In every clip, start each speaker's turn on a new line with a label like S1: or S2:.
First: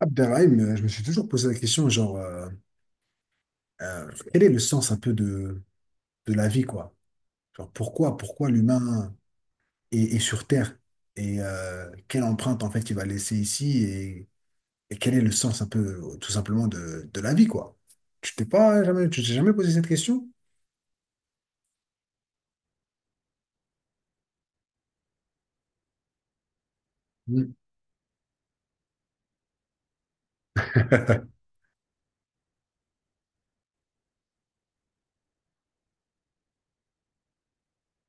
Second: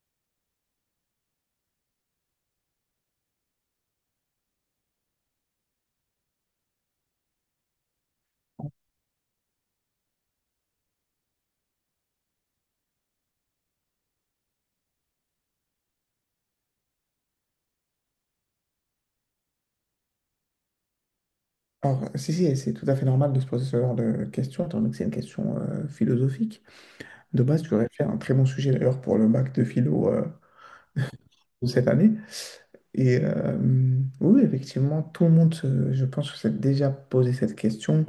S1: Abderrahim, je me suis toujours posé la question, genre, quel est le sens un peu de la vie, quoi? Genre, pourquoi l'humain est sur Terre? Et quelle empreinte, en fait, il va laisser ici? Et quel est le sens un peu, tout simplement, de la vie, quoi? Tu t'es jamais posé cette question?
S2: Alors, si, si, c'est tout à fait normal de se poser ce genre de questions, étant donné que c'est une question philosophique. De
S1: Mm.
S2: base, tu aurais fait un très bon sujet d'ailleurs pour le bac de philo de cette année. Oui, effectivement, tout le monde, je pense, que s'est déjà posé cette question.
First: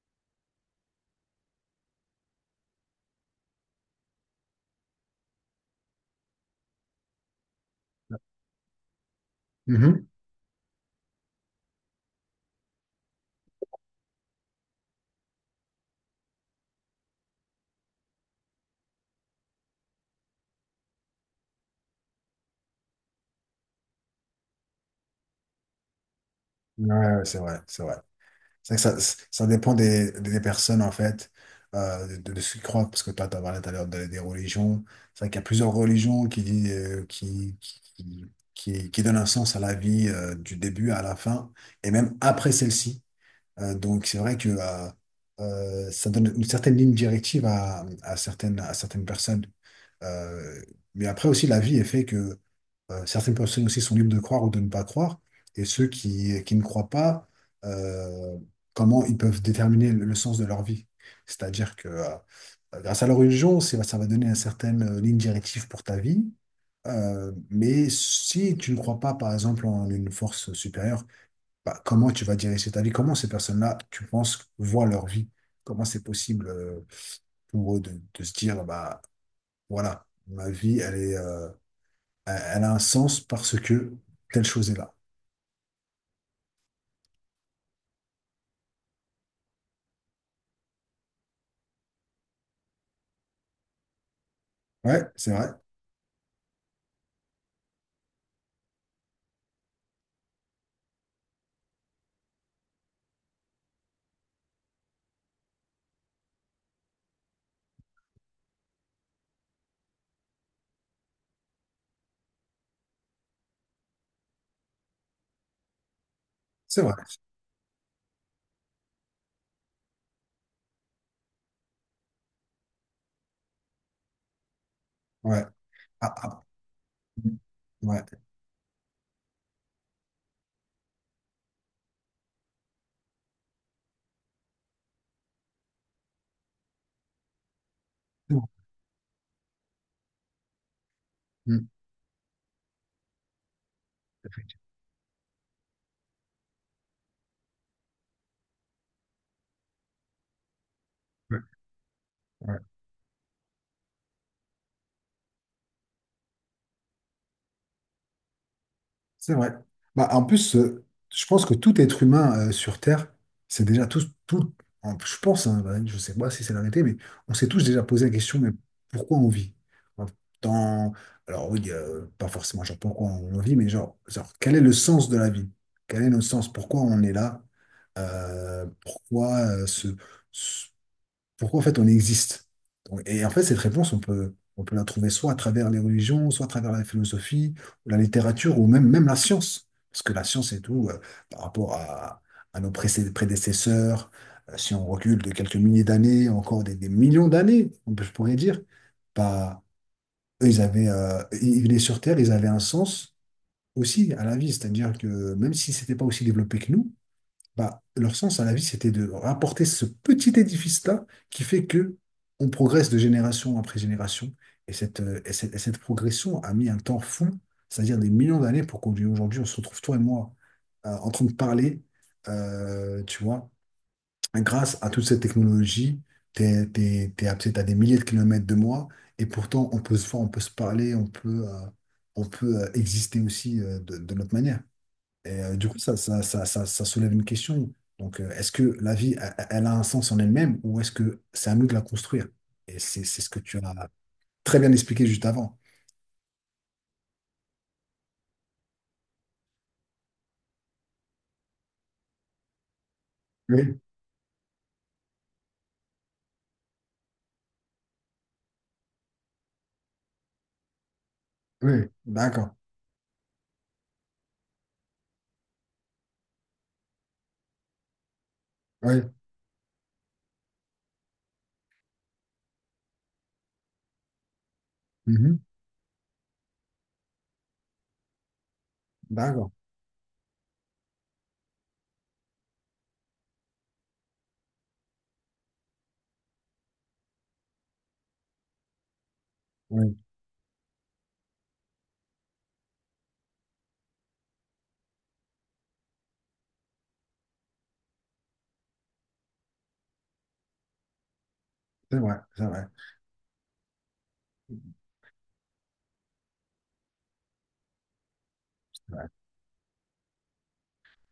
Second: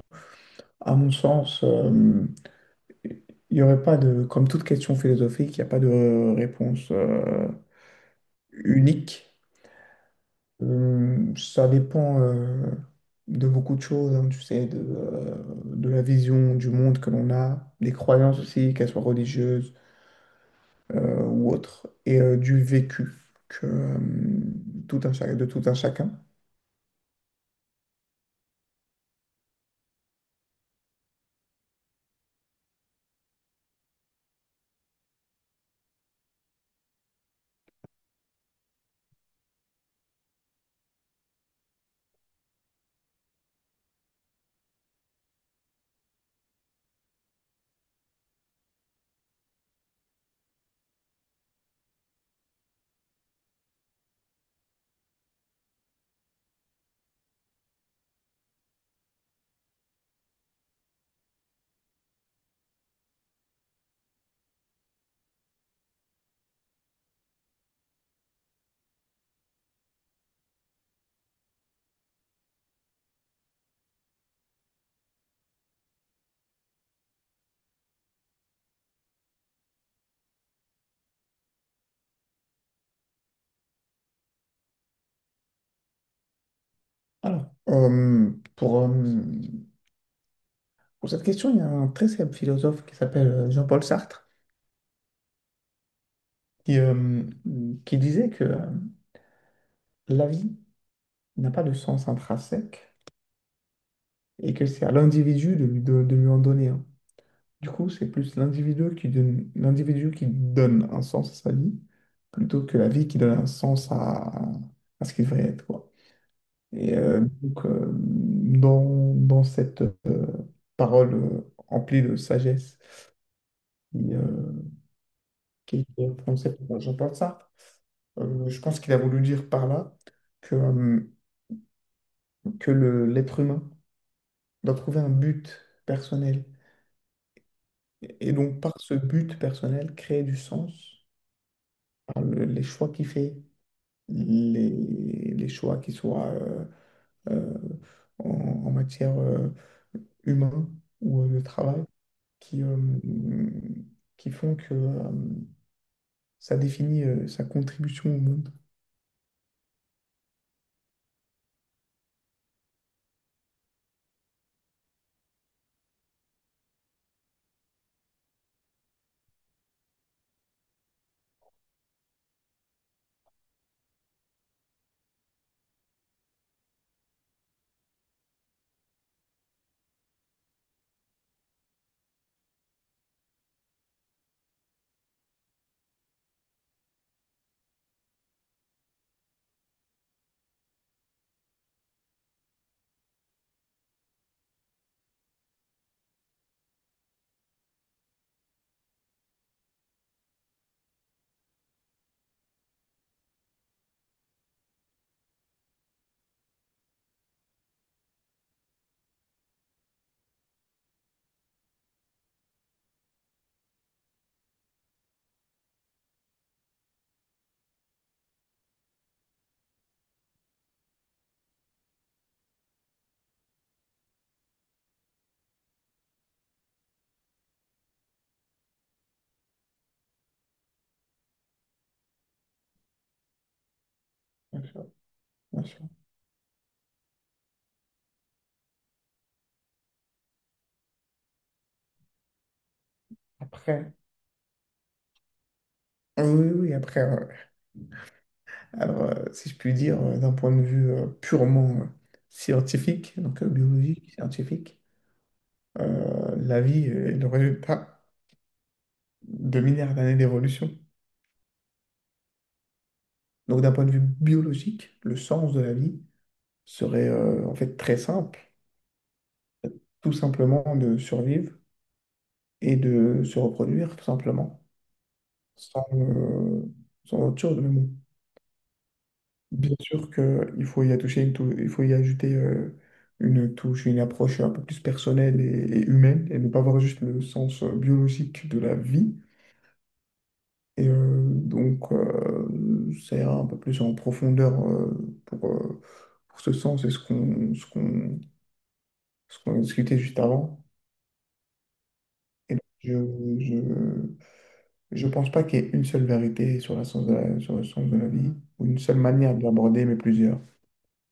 S2: À mon sens, il n'y aurait pas de, comme toute question philosophique, il n'y a pas de réponse unique.
S1: Mhm.
S2: Ça dépend de beaucoup de choses, hein, tu sais, de la vision du monde que l'on a, des croyances aussi, qu'elles soient religieuses ou autres, et du vécu que, euh, tout un, de tout un chacun.
S1: Ouais, ouais, c'est vrai, c'est vrai. C'est que ça dépend des personnes, en fait, de ce qu'ils croient, parce que toi, tu as parlé tout à l'heure des religions. C'est vrai qu'il y a plusieurs religions qui donnent un sens à la vie, du début à la fin, et même après celle-ci. Donc c'est vrai que ça donne une certaine ligne directive à certaines personnes. Euh, mais après aussi, la vie est fait que certaines personnes aussi sont libres de croire ou de ne pas croire. Et ceux qui ne croient pas, euh, comment ils peuvent déterminer le sens de leur vie. C'est-à-dire que grâce à leur religion, ça va donner une certaine ligne directive pour ta vie. Mais si tu ne crois pas, par exemple, en une force supérieure, bah, comment tu vas diriger ta vie? Comment ces personnes-là, tu penses, voient leur vie? Comment c'est possible pour eux de se dire, bah, voilà, ma vie, elle a un sens parce que telle chose est là.
S2: Alors, pour, euh, pour cette question, il y a un très célèbre philosophe qui s'appelle Jean-Paul Sartre,
S1: Ouais, c'est vrai,
S2: qui, euh, qui disait que la vie n'a pas de sens intrinsèque et que c'est à l'individu de, de lui en donner un. Du coup, c'est plus l'individu qui donne un sens à sa vie, plutôt que la vie qui donne un sens à ce qu'il devrait être, quoi.
S1: c'est vrai.
S2: Dans, dans cette parole emplie de sagesse qui,
S1: Ouais.
S2: qui est
S1: Ah, ah,
S2: prononcée par Jean-Paul Sartre,
S1: ouais.
S2: je pense qu'il a voulu dire par là que, euh, que le, l'être humain doit trouver un but personnel. Et
S1: C'est bon.
S2: donc, par ce but personnel, créer du sens
S1: Mm.
S2: par les choix qu'il fait les, les choix qui soient euh, en, en matière humain ou
S1: Ouais.
S2: de travail
S1: Ouais.
S2: qui, euh, qui font que ça définit sa contribution au monde.
S1: C'est vrai. Bah, en plus, je pense que tout être humain sur Terre, c'est déjà tous, tout, je pense, hein, bah, je sais pas si c'est l'arrêté, mais on s'est tous déjà posé la question, mais pourquoi on vit? Dans- alors oui, pas forcément genre pourquoi on vit, mais genre, quel est le sens de la vie? Quel est le sens? Pourquoi on est là? Pourquoi ce, pourquoi en fait on existe? Donc, et en fait, cette réponse, on peut la trouver soit à travers les religions, soit à travers la philosophie, ou la littérature, ou même, même la science. Parce que la science et tout, par rapport à nos prédécesseurs, si on recule de quelques milliers d'années, encore des millions d'années, je pourrais dire, bah, eux, ils venaient sur Terre, ils avaient un sens aussi à la vie. C'est-à-dire que même si c'était pas aussi développé que nous, bah, leur sens à la vie, c'était de rapporter ce petit édifice-là qui fait que on progresse de génération après génération. Et cette progression a mis un temps fou, c'est-à-dire des millions d'années pour qu'aujourd'hui, on se retrouve, toi et moi, en train de parler, tu vois, grâce à toute cette technologie. T'es à, peut-être à des milliers de kilomètres de moi, et pourtant, on peut se voir, on peut se parler, on peut exister aussi de notre manière.
S2: Bien sûr,
S1: Et
S2: bien
S1: du coup,
S2: sûr.
S1: ça soulève une question. Donc, est-ce que la vie, elle, elle a un sens en elle-même ou est-ce que c'est à nous de la construire? Et c'est ce que tu as
S2: Après,
S1: très bien expliqué juste avant.
S2: oui, oui, oui, après, alors, si je puis dire, d'un point de vue purement scientifique, donc
S1: Oui,
S2: biologique, scientifique, la vie est le résultat de milliards d'années d'évolution.
S1: oui, d'accord.
S2: Donc, d'un point de vue biologique, le sens de la vie, serait en fait très simple,
S1: Oui,
S2: tout simplement de survivre et de se reproduire, tout simplement,
S1: mhm,
S2: sans, euh, sans autre chose. Mais bon,
S1: d'accord.
S2: bien sûr qu'il faut y attacher une il faut y ajouter une touche, une approche un peu plus personnelle et humaine, et ne pas voir juste le sens biologique de la vie.
S1: Oui,
S2: Ça ira un peu plus en profondeur pour ce sens et ce qu'on discutait juste avant.
S1: c'est vrai, c'est
S2: Et donc,
S1: vrai,
S2: je, je pense pas qu'il y ait une seule vérité sur la sens de la, sur le sens de la vie, Mhm. ou une
S1: c'est
S2: seule
S1: vrai,
S2: manière de l'aborder, mais plusieurs.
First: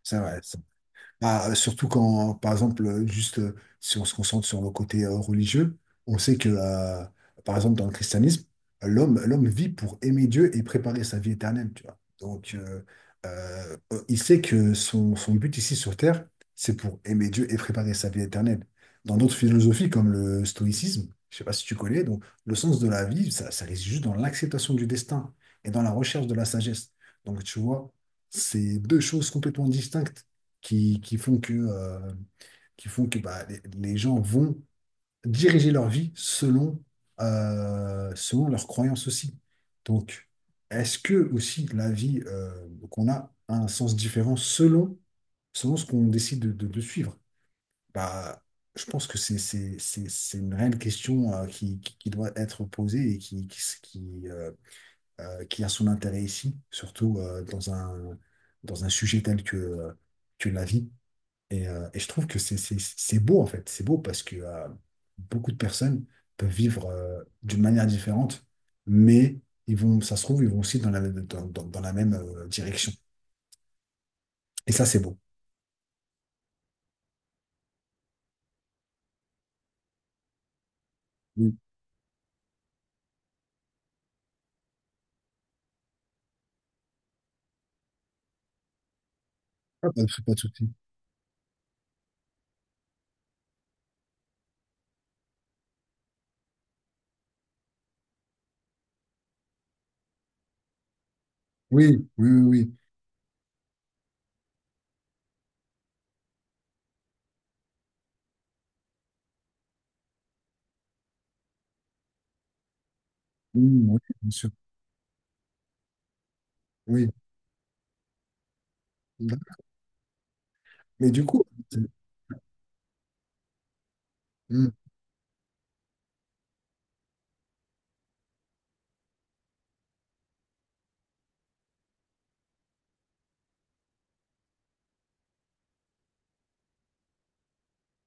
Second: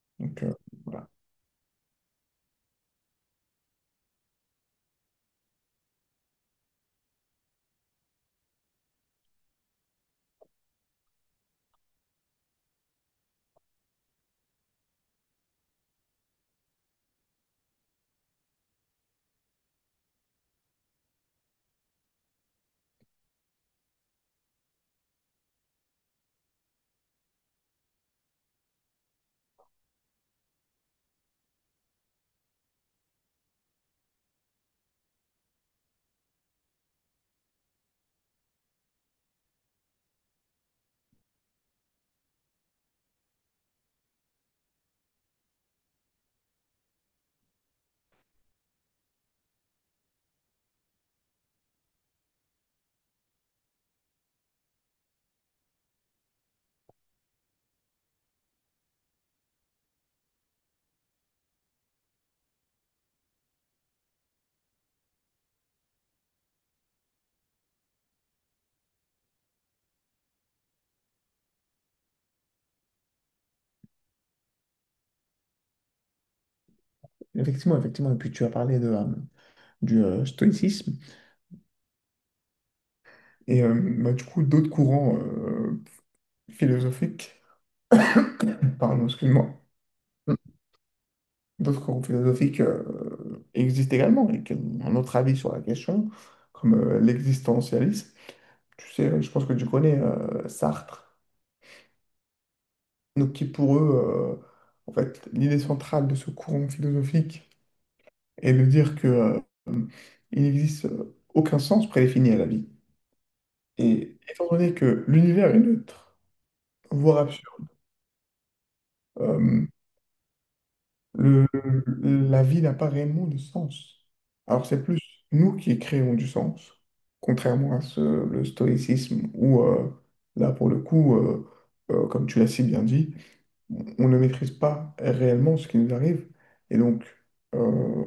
S1: c'est vrai.
S2: Donc, voilà.
S1: Ah, surtout quand, par exemple, juste si on se concentre sur le côté religieux, on sait que, par exemple, dans le christianisme, l'homme vit pour aimer Dieu et préparer sa vie éternelle, tu vois. Donc, euh, il sait que son but ici sur Terre, c'est pour aimer Dieu et préparer sa vie éternelle. Dans d'autres philosophies, comme le stoïcisme, je sais pas si tu connais, donc le sens de la vie, ça réside juste dans l'acceptation du destin et dans la recherche de la sagesse. Donc, tu vois, c'est deux choses complètement distinctes qui, qui font que, euh, qui font que bah, les gens vont diriger leur vie selon leurs croyances aussi. Donc, est-ce que aussi la vie qu'on a a un sens différent selon ce qu'on décide de suivre? Bah, je pense que c'est une réelle question qui doit être posée et qui a son intérêt ici, surtout dans un sujet tel que la vie. Et je trouve que c'est beau, en fait. C'est beau parce que beaucoup de personnes peuvent vivre d'une manière différente, mais ils vont, ça se trouve, ils vont aussi dans la même direction. Et ça, c'est beau.
S2: Effectivement, effectivement. Et puis, tu as parlé du stoïcisme.
S1: Oui.
S2: Et euh, Bah, du coup, d'autres courants philosophiques, pardon, excuse-moi,
S1: Ah, pas de souci.
S2: d'autres courants philosophiques existent également et qui ont un autre avis sur la question, comme l'existentialisme. Tu sais, je pense que tu connais Sartre.
S1: Oui, oui, oui, oui.
S2: Donc, qui pour eux, en fait, l'idée centrale de ce courant philosophique est de dire que il n'existe aucun sens prédéfini à la vie.
S1: Mm, oui,
S2: Et
S1: bien
S2: étant
S1: sûr.
S2: donné que l'univers est neutre,
S1: Oui.
S2: voire absurde, euh,
S1: Mais du coup,
S2: le-
S1: c'est-
S2: la vie n'a pas réellement de sens. Alors
S1: mm,
S2: c'est plus nous qui créons du sens, contrairement à ce, le stoïcisme où là pour le coup, comme tu l'as si bien dit, on ne maîtrise pas réellement ce qui nous arrive et donc euh,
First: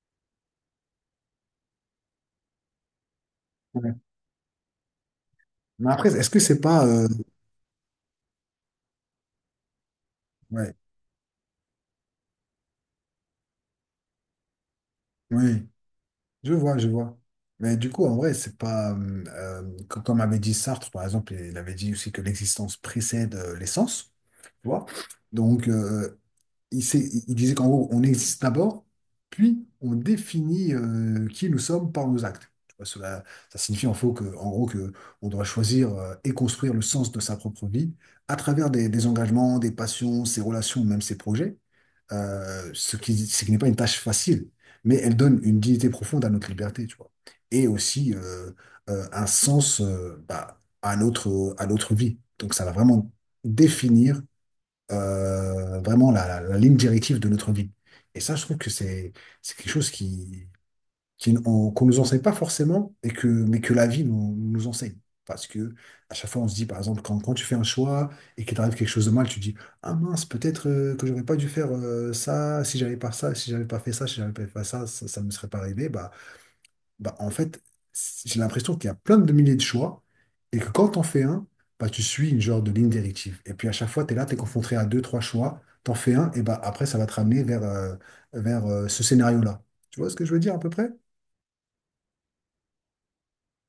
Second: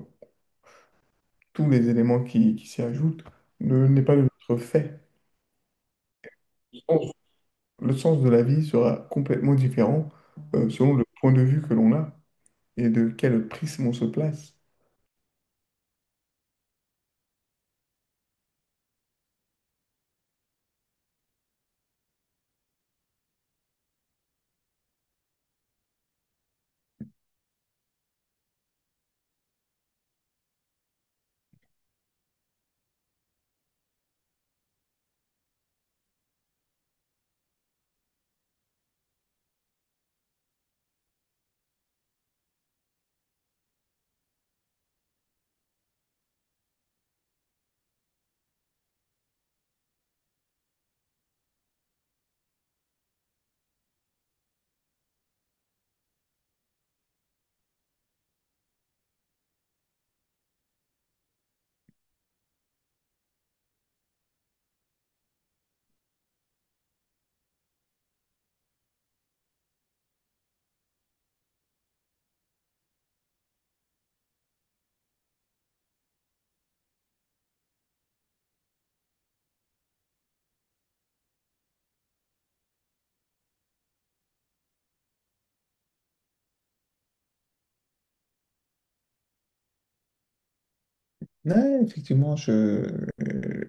S2: tous les éléments qui s'y ajoutent ne
S1: ouais.
S2: n'est pas de notre fait.
S1: Mais après, est-ce que c'est
S2: Le
S1: pas.
S2: sens le sens de la vie sera complètement différent
S1: Ouais,
S2: selon le point de vue que l'on a et de quel prisme on se place.
S1: ouais. Je vois, je vois. Mais du coup, en vrai, c'est pas. Comme avait dit Sartre, par exemple, il avait dit aussi que l'existence précède l'essence. Tu vois? Donc, il disait qu'en gros, on existe d'abord, puis on définit qui nous sommes par nos actes. Tu vois, cela, ça signifie en gros que on doit choisir et construire le sens de sa propre vie à travers des engagements, des passions, ses relations, même ses projets. Ce qui n'est pas une tâche facile, mais elle donne une dignité profonde à notre liberté, tu vois, et aussi un sens bah, à notre vie. Donc ça va vraiment définir vraiment la ligne directive de notre vie. Et ça, je trouve que c'est quelque chose qu'on nous enseigne pas forcément, mais que la vie nous, nous enseigne. Parce que à chaque fois, on se dit, par exemple, quand tu fais un choix et qu'il t'arrive quelque chose de mal, tu te dis, ah mince, peut-être que j'aurais pas dû faire ça, si j'avais pas ça, si j'avais pas fait ça, si j'avais pas fait ça, ça, ça me serait pas arrivé. Bah, en fait, j'ai l'impression qu'il y a plein de milliers de choix et que quand t'en fais un, bah, tu suis une genre de ligne directive. Et puis à chaque fois, tu es là, tu es confronté à deux, trois choix, t'en fais un, et bah, après, ça va te ramener vers ce scénario-là. Tu vois ce que je veux dire à peu près?
S2: Ouais, effectivement,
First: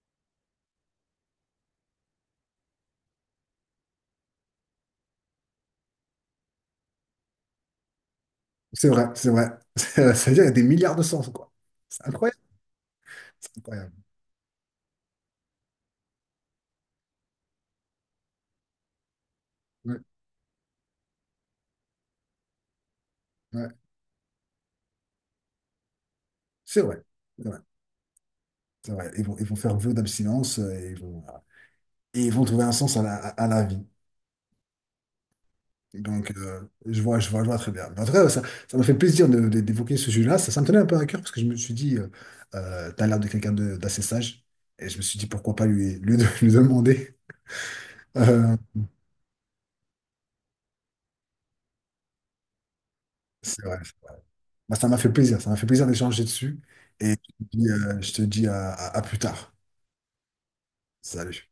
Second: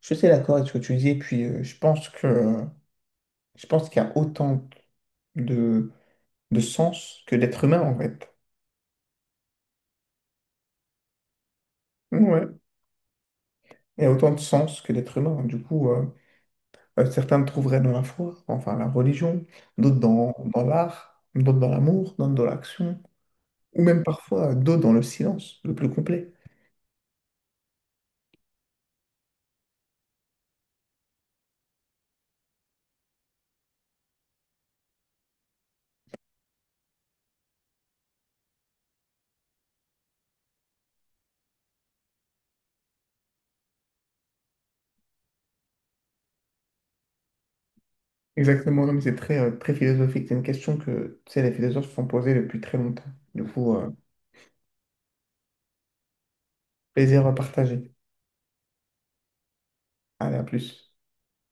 S2: je suis assez d'accord avec ce que tu dis, et puis je pense que je pense qu'il y a autant de, de sens que d'êtres humains en fait.
S1: C'est vrai, c'est vrai. C'est-à-dire, il y a des milliards de sens, quoi. C'est incroyable.
S2: Ouais.
S1: C'est incroyable.
S2: Il y a autant de sens que d'êtres humains. Du coup, certains le trouveraient dans la foi, enfin la religion, d'autres
S1: Ouais,
S2: dans, dans l'art, d'autres dans l'amour, d'autres dans l'action,
S1: ouais.
S2: ou même parfois d'autres dans le silence, le plus complet.
S1: C'est vrai. C'est vrai. C'est vrai. Ils vont faire vœu d'abstinence. Et ils vont, voilà. Et ils vont trouver un sens à la vie. Donc, je vois, je vois, je vois très bien. En tout cas, ça m'a fait plaisir d'évoquer ce sujet-là. Ça me tenait un peu à cœur parce que je me suis dit, t'as l'air de quelqu'un d'assez sage. Et je me suis dit, pourquoi pas lui, lui demander. Euh,
S2: Exactement, non, mais c'est très, très philosophique. C'est une question que tu sais, les philosophes se sont posées depuis très longtemps. Du
S1: c'est
S2: coup,
S1: vrai. Bah, ça m'a fait plaisir. Ça m'a fait plaisir d'échanger dessus. Et
S2: plaisir à
S1: je te dis,
S2: partager.
S1: euh, je te dis à plus tard.
S2: Allez, à plus.
S1: Salut.